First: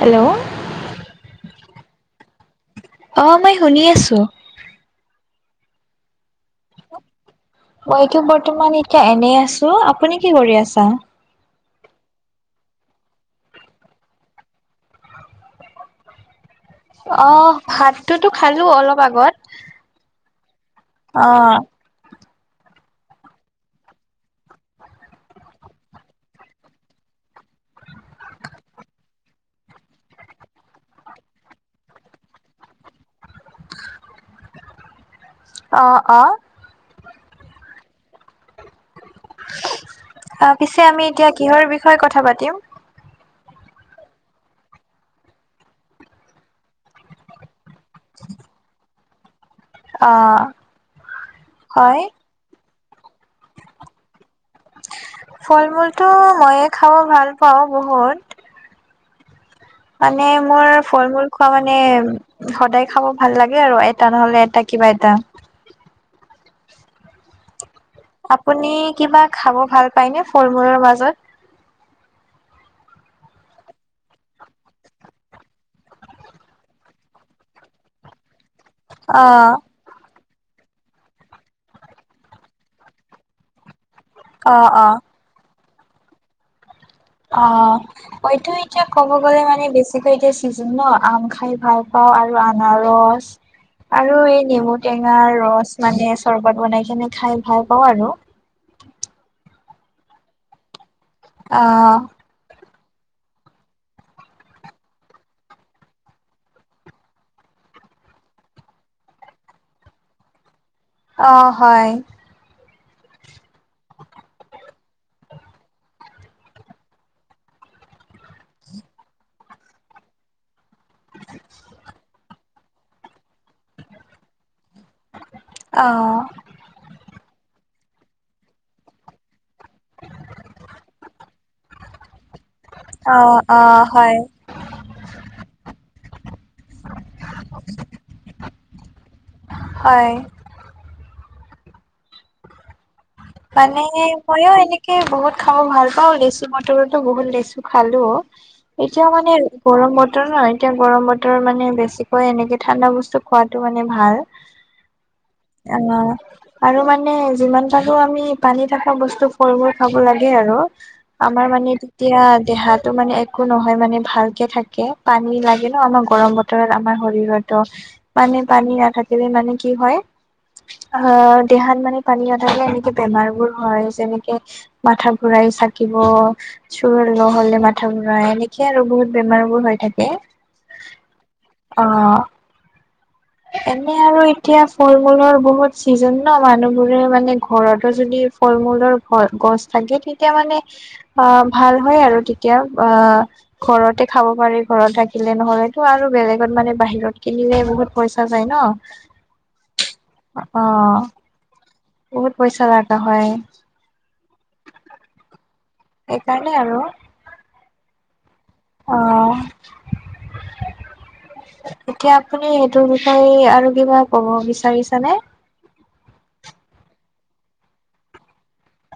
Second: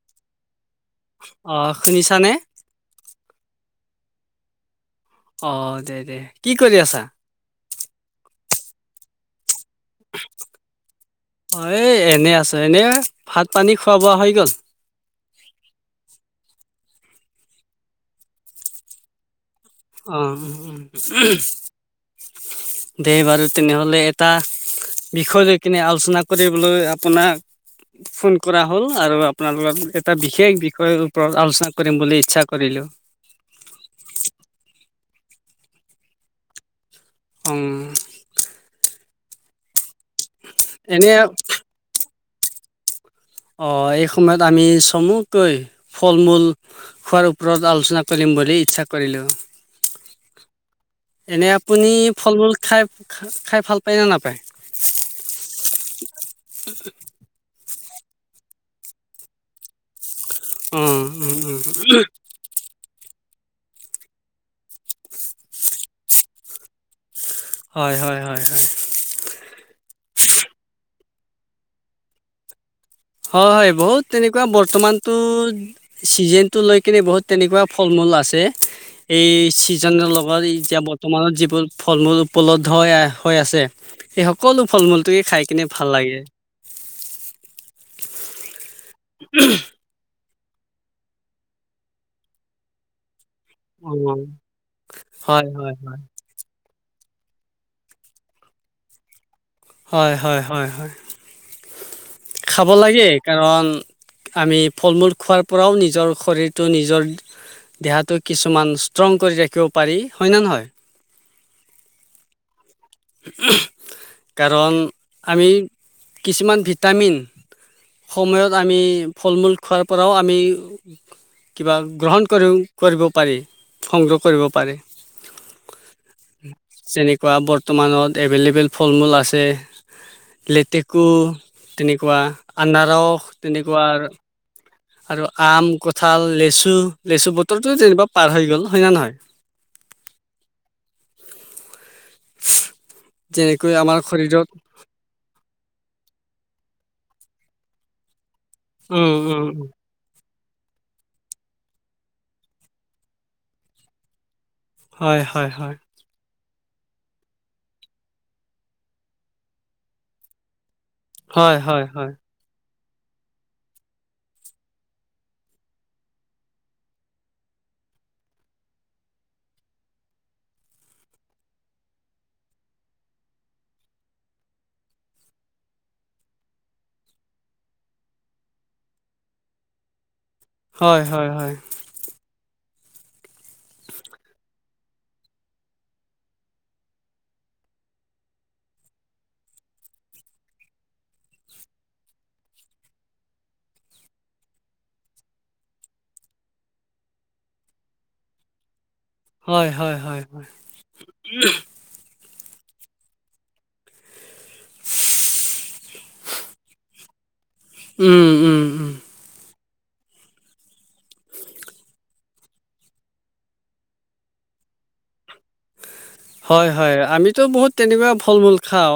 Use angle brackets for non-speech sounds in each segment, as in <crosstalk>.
Hello. অঁ শুনিছানে? অ' মই শুনি আছো। অ, দে দে কি কৰি আছা? মইতো বৰ্তমান এতিয়া এনেই আছো আপুনি কি কৰি আছা? অ এই এনে আছো এনে ভাত পানী খোৱা বোৱা হৈ গ'ল। অ' ভাতটোতো খালো অলপ আগত। অ' উ উম। অ দেইবাৰু তেনেহলে এটা বিষয় লৈ কিনে আলোচনা কৰিবলৈ আপোনাক ফোন কৰা হ'ল আৰু আপোনালোকৰ এটা বিশেষ বিষয়ৰ ওপৰত আলোচনা কৰিম বুলি ইচ্ছা কৰিল। হেল্ল' অ' অ'। উম। পিছে আমি এনে এতিয়া কিহৰ বিষয়ে কথা পাতিম? অ' এই সময়ত আমি চমুকৈ ফল মূল খোৱাৰ ওপৰত আলোচনা কৰিম বুলি ইচ্ছা কৰিলো অ এনে আপুনি হয় ফল-মূল খাই খাই ভাল পায় নে নাপায়? ফল মূলটো ময়ে খাব ভাল পাওঁ বহুত।। মানে মোৰ অ ফল মূল উম খোৱা উম মানে সদায় খাব। ভাল লাগে আৰু এটা নহলে এটা কিবা এটা। হয় হয় হয় হয় আপুনি কিবা খাব ভাল পায় ন ফল মূলৰ মাজত? হয়, হয়, বহুত তেনেকুৱা বৰ্তমানতটো চিজন টো লৈ কিনে বহুত তেনেকুৱা ফল, মূল আছে অ এই ছিজনেল আৰ এতিয়া বৰ্তমানত যিবোৰ ফল, মূল উপলব্ধ হৈ, হৈ, আছে। সেই অ সকলো ফল, অ মূলটোকে খাই কিনে ভাল লাগে। অ, হয়ইতো এতিয়া ক'ব গ'লে মানে বেছিকৈ এতিয়া <unintelligible> আম খাই ভাল পাওঁ আৰু আনাৰস অ আৰু এই নেমু টেঙা হয় ৰস হয় মানে চৰবত বনাই। সনে খাই ভাল পাওঁ আৰু। হয়, হয়, হয়, হয়। অ'। খাব লাগে কাৰণ আমি ফল, মূল খোৱাৰ পৰাও নিজৰ শৰীৰটো নিজৰ দেহটোক কিছুমান ষ্ট্ৰং কৰি ৰাখিব পাৰি হয়, ন, নহয়। অ, হয়। কাৰণ আমি কিছুমান ভিটামিন সময়ত আমি ফল, মূল খোৱাৰ পৰাও আমি কিবা গ্ৰহণ কৰিও কৰিব পাৰি, সংগ্ৰহ কৰিব পাৰি। আহ। যেনেকুৱা বৰ্তমানত এভেইলেবল ফল, মূল আছে লেতেকু তেনেকুৱা। অ আনাৰস অ তেনেকুৱা। হয় আৰু আম, কঁঠাল, লেচু, লেচু বতৰটো তেনেকিবা পাৰ হৈ গ'ল হয়, ন, নহয়। হয়। <unintelligible> মানে আমাৰ শৰীৰত মইও এনেকে বহুত খাব ভাল পাওঁ লিছু ম <unintelligible> বহুত লেচু খালো এতিয়া উম মানে উম উম। গৰম বতৰ নহয় এতিয়া গৰম বতৰ মানে বেছিকৈ এনেকে ঠাণ্ডা বস্তু খোৱাটো মানে ভাল। হয়, হয়, হয়। অ', আৰু মানে যিমান পাৰো আমি পানী থকা বস্তু ফলবোৰ খাব লাগে আৰু। আমাৰ হয় মানে হয় হয় তেতিয়া দেহাত টো, মানে একো নহয় মানে ভালকে থাকে পানী লাগে ন, আমাক গৰম বতৰত আমাৰ শৰীৰতো মানে পানী নাথাকিলে মানে কি হয় আহ দেহাত মানে পানী নাথাকিলে বেমাৰ, বোৰ হয়, যেনেকে মাথা ঘুৰাই চাকিব চোৰ ল হলে মাথা ঘুৰাই এনেকে আৰু বহুত বেমাৰ বোৰ হৈ থাকে। হয়, হয়, হয়। অ'। এনে আৰু এতিয়া ফল, মূলৰ বহুত চিজন ন, মানুহবোৰে মানে ঘৰতো যদি ফল মূলৰ ঘ, গছ থাকে, তেতিয়া মানে অ, ভাল হয়। আৰু তেতিয়া অ, ঘৰতে খাব পাৰি ঘৰত থাকিলে নহলেতো আৰু বেলেগত মানে বাহিৰত কিনি বহুত পইচা যায়, ন। হয়, হয়, হয়। অ বহুত পইচা লাগা হয়। সেইকাৰণেই আৰু। উম, উম, উম। অ এতিয়া আপুনি সেইটোৰ বিষয়ে আৰু কিবা ক'ব বিচাৰিছানে? <inaudible> হয়, হয়, আমিতো বহুত তেনেকুৱা ফল, মূল খাওঁ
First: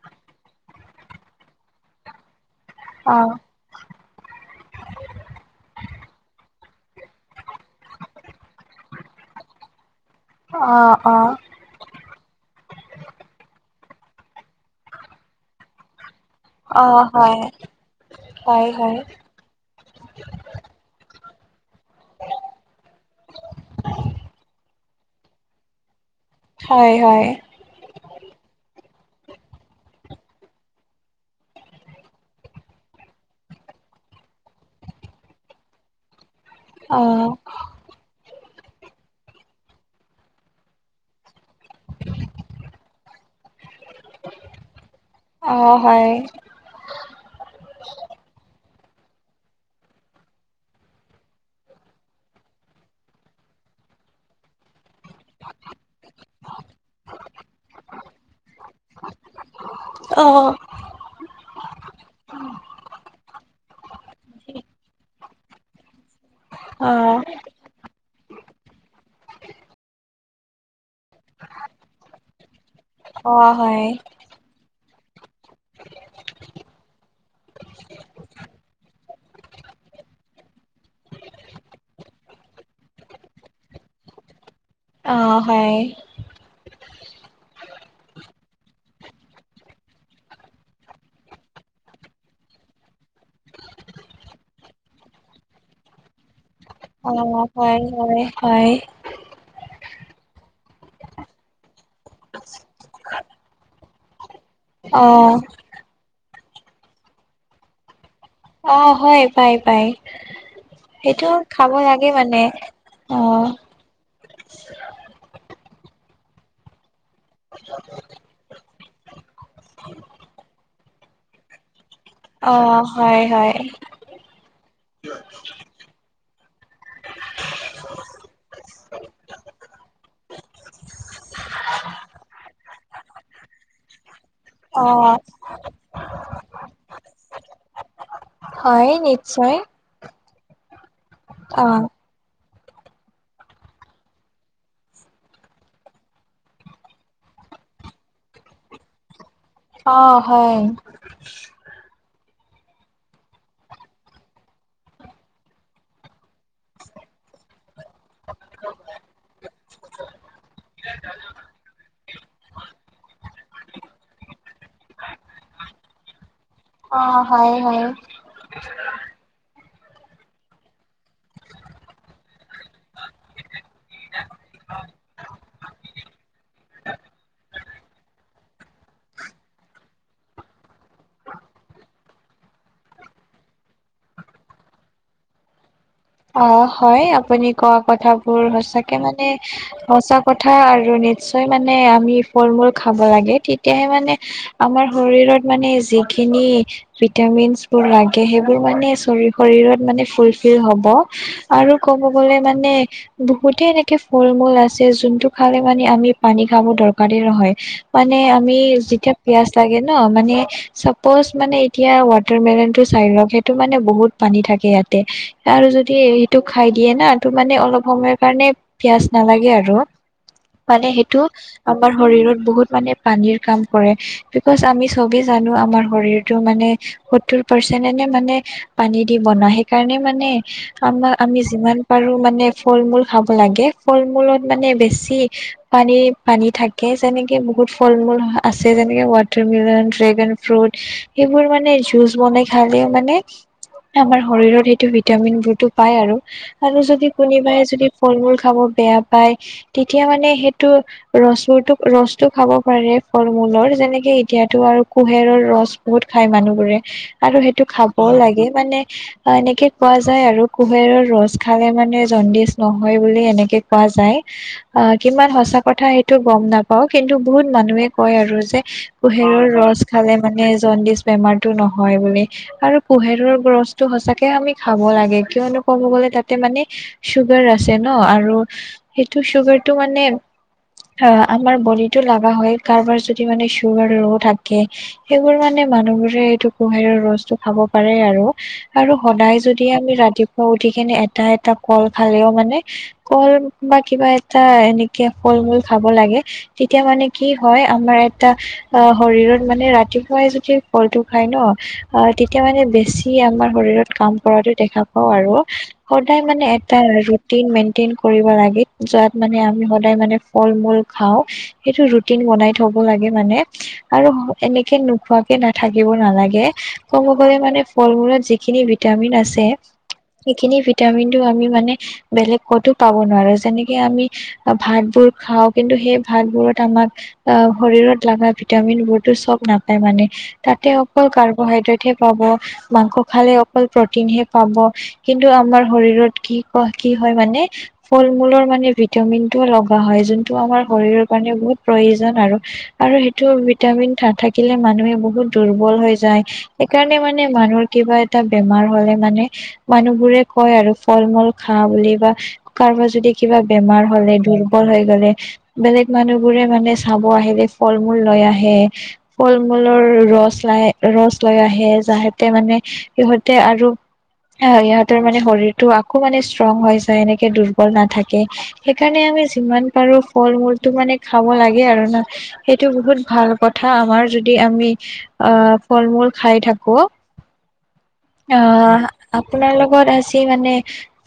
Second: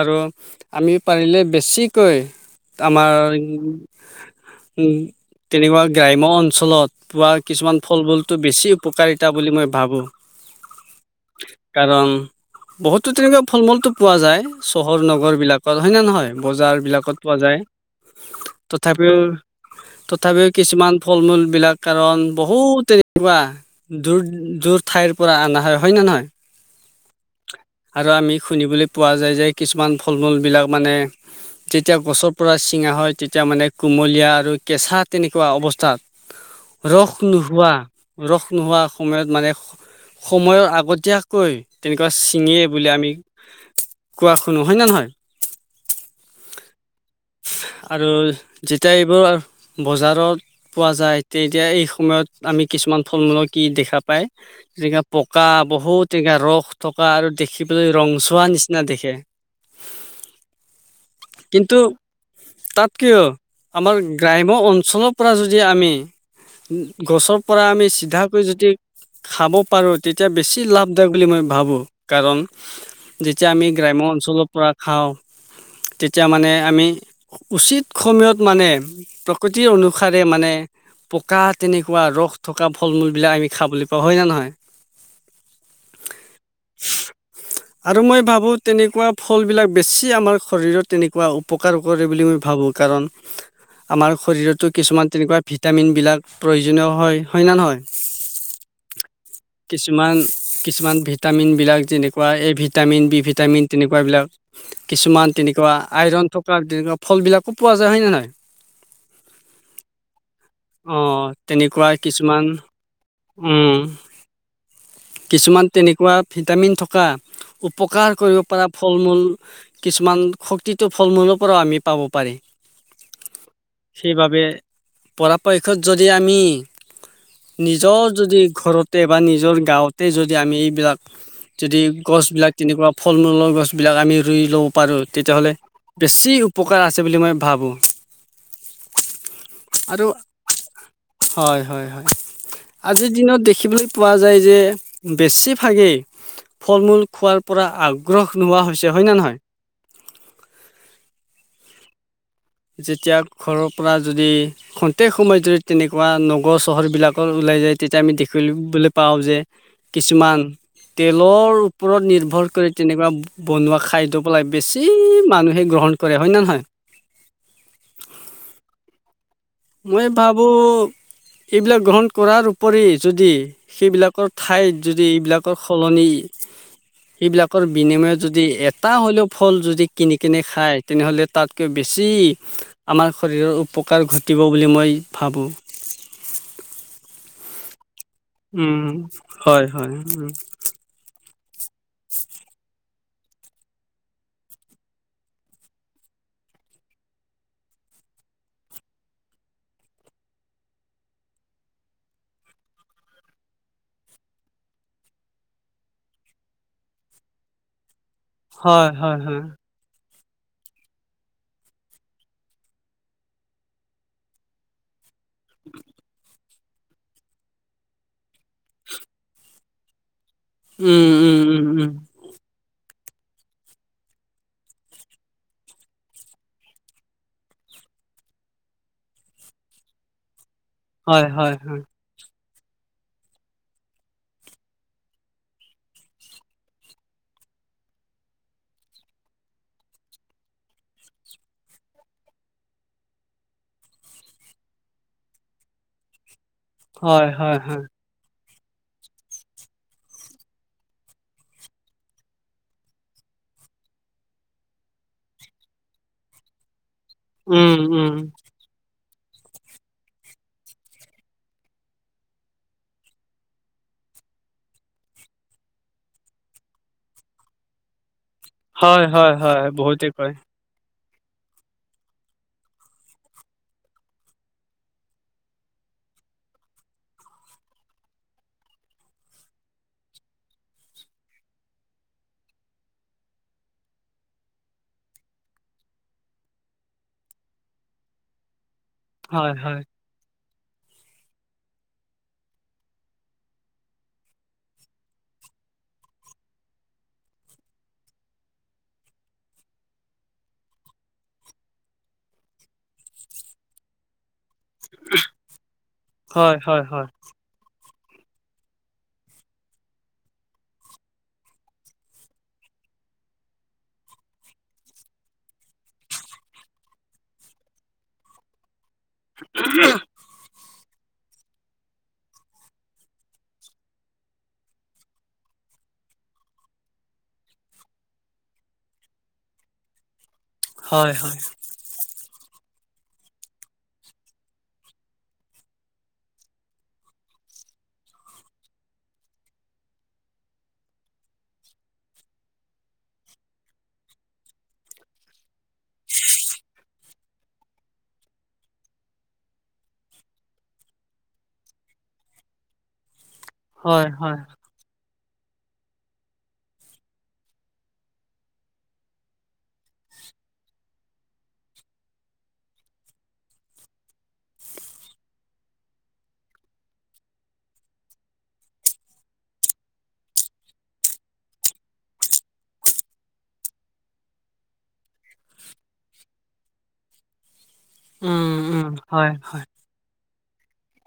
আৰু আমি পাৰিলে বেছি কি কয় আমাৰ অ উ, উ তেনেকুৱা গ্ৰাম্য অঞ্চলত পোৱা কিছুমান ফলবোৰতো বেছি উপকাৰিতা বুলি মই ভাবো। অ'। অ কাৰণ বহুতো তেনেকুৱা ফল মূলতটো পোৱা যায় চহৰ নগৰ বিলাকত হয়ে নে, নহয়? বজাৰ অ বিলাকত পোৱা হয় যায়। হয় হয় তথাপিওঁ তথাপিওঁ কিছুমান ফল-মূলবিলাক কাৰণ বহুত তেনেকুৱা দূৰ দূৰ ঠাইৰ পৰা অনা হয়। হয় না নহয়? হয় হয় আৰু আমি শুনিবলৈ পোৱা যায় যে কিছুমান ফল-মূলবিলাক মানে যেতিয়া গছৰ পৰা ছিঙা হয় তেতিয়া মানে কু কুমলীয়া আৰু কেঁচা তেনেকুৱা অৱস্থাত অ ৰস নোহোৱা, ৰস নোহোৱা সময়ত মানে সময়ৰ আগতীয়াকৈ তেনেকুৱা ছিঙে বুলি আমি কোৱা শুনো হয় নে নহয়? অ হয় আৰু যেতিয়া এইবোৰ বজাৰত পোৱা যায়, তেতিয়া এই সময়ত আমি কিছুমান ফল-মূলক কি দেখা পায় যে পকা বহুত এনেকুৱা ৰস থকা আৰু দেখিবলৈ ৰংচোৱা নিচিনা দেখে। অহ। কিন্তু তাত কিয় আমাৰ গ্ৰাম্য অঞ্চলত পৰা যদি আমি, অ', গছৰ পৰা আমি চিধাকৈ যদি খাব পাৰোঁ। তেতিয়া বেছি লাভদায়ক বুলি মই ভাবোঁ, কাৰণ যেতিয়া অ', আমি হয়, গ্ৰাম্য অঞ্চলৰ পৰা খাওঁ তেতিয়া মানে আমি উচিত সময়ত মানে প্ৰকৃতিৰ অনুসাৰে মানে পকা তেনেকুৱা ৰস থকা ফল-মূলবিলাক আমি খাবলৈ পাওঁ হয় নে নহয়? অহ, ‌ হয়। <unintelligible> আৰু মই ভাবোঁ তেনেকুৱা ফলবিলাক বেছি আমাৰ শৰীৰত তেনেকুৱা উপকাৰ কৰে বুলি মই ভাবোঁ। ভাবোঁ কাৰণ আমাৰ শৰীৰতো কিছুমান তেনেকুৱা ভিটামিনবিলাক প্ৰয়োজনীয় অ', হয়। হয় না নহয়? হয়, হয়, কিছুমান-কিছুমান ভিটামিনবিলাক যেনেকুৱা এ ভিটামিন, বি ভিটামিন তেনেকুৱাবিলাক। কিছুমান অ', তেনেকুৱা আইৰন থকা তেনেকুৱা ফলবিলাকো পোৱা যায় হয় নে নহয়? অ', হয়, পায়, পায়। অহ, তেনেকুৱা কিছুমান অ', উম। কিছুমান তেনেকুৱা ভিটামিন থকা উপকাৰ কৰিব পৰা। ফল-মূল কিছুমান শক্তিটো ফল-মূলৰ পৰাও আমি পাব পাৰি। অ', হয়, হয়, সেইবাবে পৰাপক্ষত যদি আমি আমি নিজৰ যদি ঘৰত বা নিজৰ গাঁৱতে যদি আমি এইবিলাক যদি গছবিলাক তেনেকুৱা ফল-মূলৰ গছবিলাক আমি ৰুই ল'ব পাৰোঁ, অ', তেতিয়াহ'লে বেছি উপকাৰ আছে বুলি মই ভাবোঁ। হয়, নিশ্চয়। আৰু হয়, হয়, অ', হয়। আজিৰ দিনত দেখিবলৈ পোৱা যায় যে, বেছিভাগেই ফল-মূল খোৱাৰ পৰা আগ্ৰহ নোহোৱা হৈছে। হয় নে নহয়? অহ', হয়। <unintelligible> যেতিয়া ঘৰৰ পৰা যদি ক্ষন্তেক সময়ত যদি তেনেকুৱা নগৰ চহৰবিলাকত ওলাই তেতিয়া আমি দেখিবলৈ পাওঁ যে কিছুমান তেলৰ ওপৰত নিৰ্ভৰ কৰি তেনেকুৱা বনোৱা খাদ্য পৰাই বেছি মানুহে গ্ৰহ গ্ৰহণ কৰে। হয় নে নহয়? অহ', হয়, হয়। মই ভাবোঁ এইবিলাক গ্ৰহণ কৰাৰ উপৰি যদি, সেইবিলাকৰ ঠাইত যদি এইবিলাকৰ সলনি <unintelligible> সেইবিলাকৰ বিনিময়ত যদি এটা হ'লেও ফল যদি কিনি কেনে খায়, তেনেহ'লে তাতকৈ বেছি বেছি আমাৰ শৰীৰৰ উপকাৰ ঘটিব বুলি মই ভাবোঁ। অ, হয় আপুনি কওক? কথাবোৰ উম, সঁচাকে মানে, হয়, হয়, সচা উম, কথা আৰু নিচ মানে আমি ফল-মূল খাব লাগে, তেতিয়াহে মানে আমাৰ শৰীৰত মানে যিখিনি ভিটামিন বোৰ লাগে সেইবোৰ মানে শৰীৰত মানে ফুলফিল হ'ব। আৰু ক'ব গ'লে মানে বহুতে এনেকে ফল-মূল আছে, জোনটো খালে মানে আমি পানী খাব দৰকাৰেই নহয়, মানে আমি হয়, যেতিয়া হয়, হয়। পিয়াজ লাগে ন, মানে চাপজ মানে এতিয়া ৱাটাৰ মেলন টো চাই লওক সেইটো মানে বহুত পানী থাকে ইয়াতে। আৰু যদি সেইটো খাই দিয়ে না, টো মানে অলপ সময়ৰ কাৰণে পিয়াজ নালাগে আৰু। মানে উম, সেইটো উম, উম, উম, আমাৰ শৰীৰত বহুত পানীৰ কাম কৰে বিকজ আমি চবে জানো আমাৰ শৰীৰতটো মানে সত্তৰ পাৰ্চ যেনেনে মানে পানী দি বনোৱা সেইকাৰণে মানে আমাৰ হয়, আমি হয়, যিমান হয়, পাৰো মানে ফল-মূল খাব লাগে। ফল-মূলত মানে বেছি পানী-পানী থাকে যেনেকে। বহুত ফল-মূল আছে, যেনেকে ৱাটাৰ মিলন, ড্ৰেগন ফ্ৰুট সেইবোৰ মানে জুচ বনাই খ ভালে মানে আমাৰ শৰীৰত সেইটো ভিটামিন বোৰতো পায় আৰু, আৰু যদি হয়, হয়, কোনোবাই হয়, যদি ফল-মূল খাব বেয়া পায়, তেতিয়া মানে সেইটো ৰছো, ৰছতটো খাব পাৰে ফল-মূল। মলৰ যেনেকে এতিয়াতো আৰু কুহেৰৰ ৰস বহুত খাই মানুহবোৰে। আৰু সেইটো উম, খাবও উম, লাগে, মানে এনেকে কোৱা যায় আৰু। কুঁহিয়াৰৰ ৰছ খালে, মানে জণ্ডিচ নহয়, বুলি এনেকে কোৱা যায় আ কিমান সঁচা কথা সেইটো গ'ম নাপাও কিন্তু বহুত মানুহে কয় আৰু। যে হয়, হয়, কুহেৰৰ হয়, ৰছ বহুতে খালে কয়, মানে জণ্ডিচ বেমাৰটো নহয় বুলি আৰু পোহেৰৰ গছটো সঁচাকে আমি খাব লাগে। কিয়নো ক'ম গলে তাতে মানে চুগাৰ আছে ন, আৰু সেইটো চুগাৰটো মানে অ, আমাৰ বডটো লগাগা হয়, কাৰোবাৰ যদি মানে চুগাৰ ৰৌ থাকে, সেইবোৰ মানে মানুহবোৰে এইটো কুহৰ ৰসটো খাব পাৰে আৰু, আৰু সদায় হয়, যদি হয়, আমি ৰাতিপুৱা উঠিখি এটা, এটা কল খালেও মানে ক'ল বা কিবা এটা এনেকে ল, মূল খাব লাগে। তেতিয়া মানে কি হয় আমাৰ এটা অ, শৰত মানে ৰাতিপুৱাই ফলটো খাই ন, তেতিয়া মানে বেছি আমাৰ শৰীৰত কাম কৰাটো দেখা আৰু সদায় মানে হয়, হয়, এটাট হয়, ম লাত মানে স, ম, ফল, মূল খাও সেইটো ৰু, বনাই থ ল, মানে আৰু এনেকে নোখোৱাকে, নাথাকিব, নালাগে ক'ব গলে মানে ফল, মূলত যিখিনি ভিটামিন আছে। সেইখিনি ভিটামিন টো আমি মানে বেলেগ ক'তো পাব নোৱাৰো যেনেকে আমি ভাতবোৰ খাও কিন্তু সেই ভাত বোৰত আমাক আহ, শৰীৰত লগা ভিটামিন বোৰতো চ'ব নাপায় মানে। তাতে অকল হয়, হয়, কাৰ্বহাইড্ৰেট হে, পাব। মাংস খালে অকল প্ৰটিনহে পাব। কিন্তু আমাৰ শৰীৰত কি, ক, কি, হয়, মানে ফল, মূলৰ মানে ভিটামিন টো লগা হয়, যোনটো আমাৰ শৰীৰৰ কাৰণে বহুত প্ৰয়োজন আৰু, আৰু সেইটো ভিটামিন নাথাকিলে মান মানুহে বহুত দুৰ্বল হৈ যায়। সেইকাৰণে মানে মানুহৰ কিবা এটা বেমাৰ হলে মানে মানুহ বোৰে কয় আৰু ফল, মূল খা, বুলি বা কাৰোবাৰ যদি কিবা বেমাৰ হয়, হলে হয়, দুৰ্বল হৈ গলে বেলেগ মানুহবোৰে মানে চাব আহিলে ফল, মূল লৈ আহে। ফল, মূলৰ ৰচ চাই, ৰছ, ল, আহে, যাহতে মানে সিহঁতে আৰু সিহঁতৰ মানে শৰীৰতটো আকৌ মানে ষ্ট্ৰং হৈ যায়। এনেকে দুৰ্বল নাথাকে সেইকাৰণে আমি যিমান পাৰো ফল, মূলতটো মানে খাব লাগে, আৰু ন, সেইটো বহুত ভাল কথা আমাৰ যদি যদি আমি অ, ফল, মূল খাই থাকো। অ, উম, উম, হয়, আপোনাৰ হয়। লগত আছে। স, মানে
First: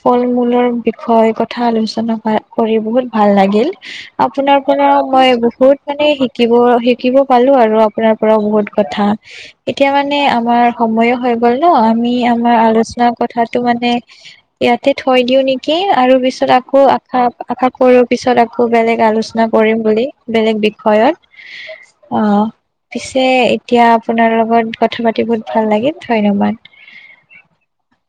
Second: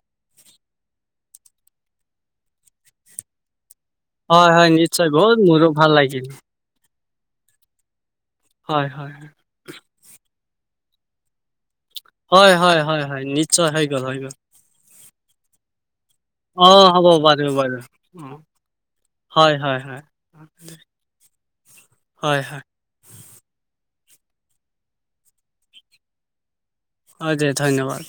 ফল, মূলৰ বিষয়ে কথা আলোচনা কৰি বহুত ভাল লাগিল। হয় আপোনাৰ হয় পুনৰ নিশ্চয় মই মোৰো বহুত ভাল মানে লাগিল শিকিব শ শিকিব পালো আৰু আপোনাৰ পৰাও বহুত হয় কথা হয় এতিয়া মানে আমাৰ সময়ো হৈ গ'ল। ত, আমি হয় আমাৰ হয় হয় আলোচনাৰ হয় কথাাতটো নিশ্চয় হৈ মানে গ'ল হৈ গ'ল ইয়াতে থৈ দিও নেকি। আৰু পিছত অ আকৌ হ'ব আশা বাৰু আশা বাৰু কৰোঁ, অ', পিছত আকৌ বেলেগ আলোচনা হয় হয় কৰিম হয় বুলি বেলেগ বিষয় হয় অ' হয় পিছে এতিয়া আপোনাৰ লগত কথা পাতি বহুত ভাল লাগিল ধন্যবাদ। অ' দিয়া ধন্যবাদ।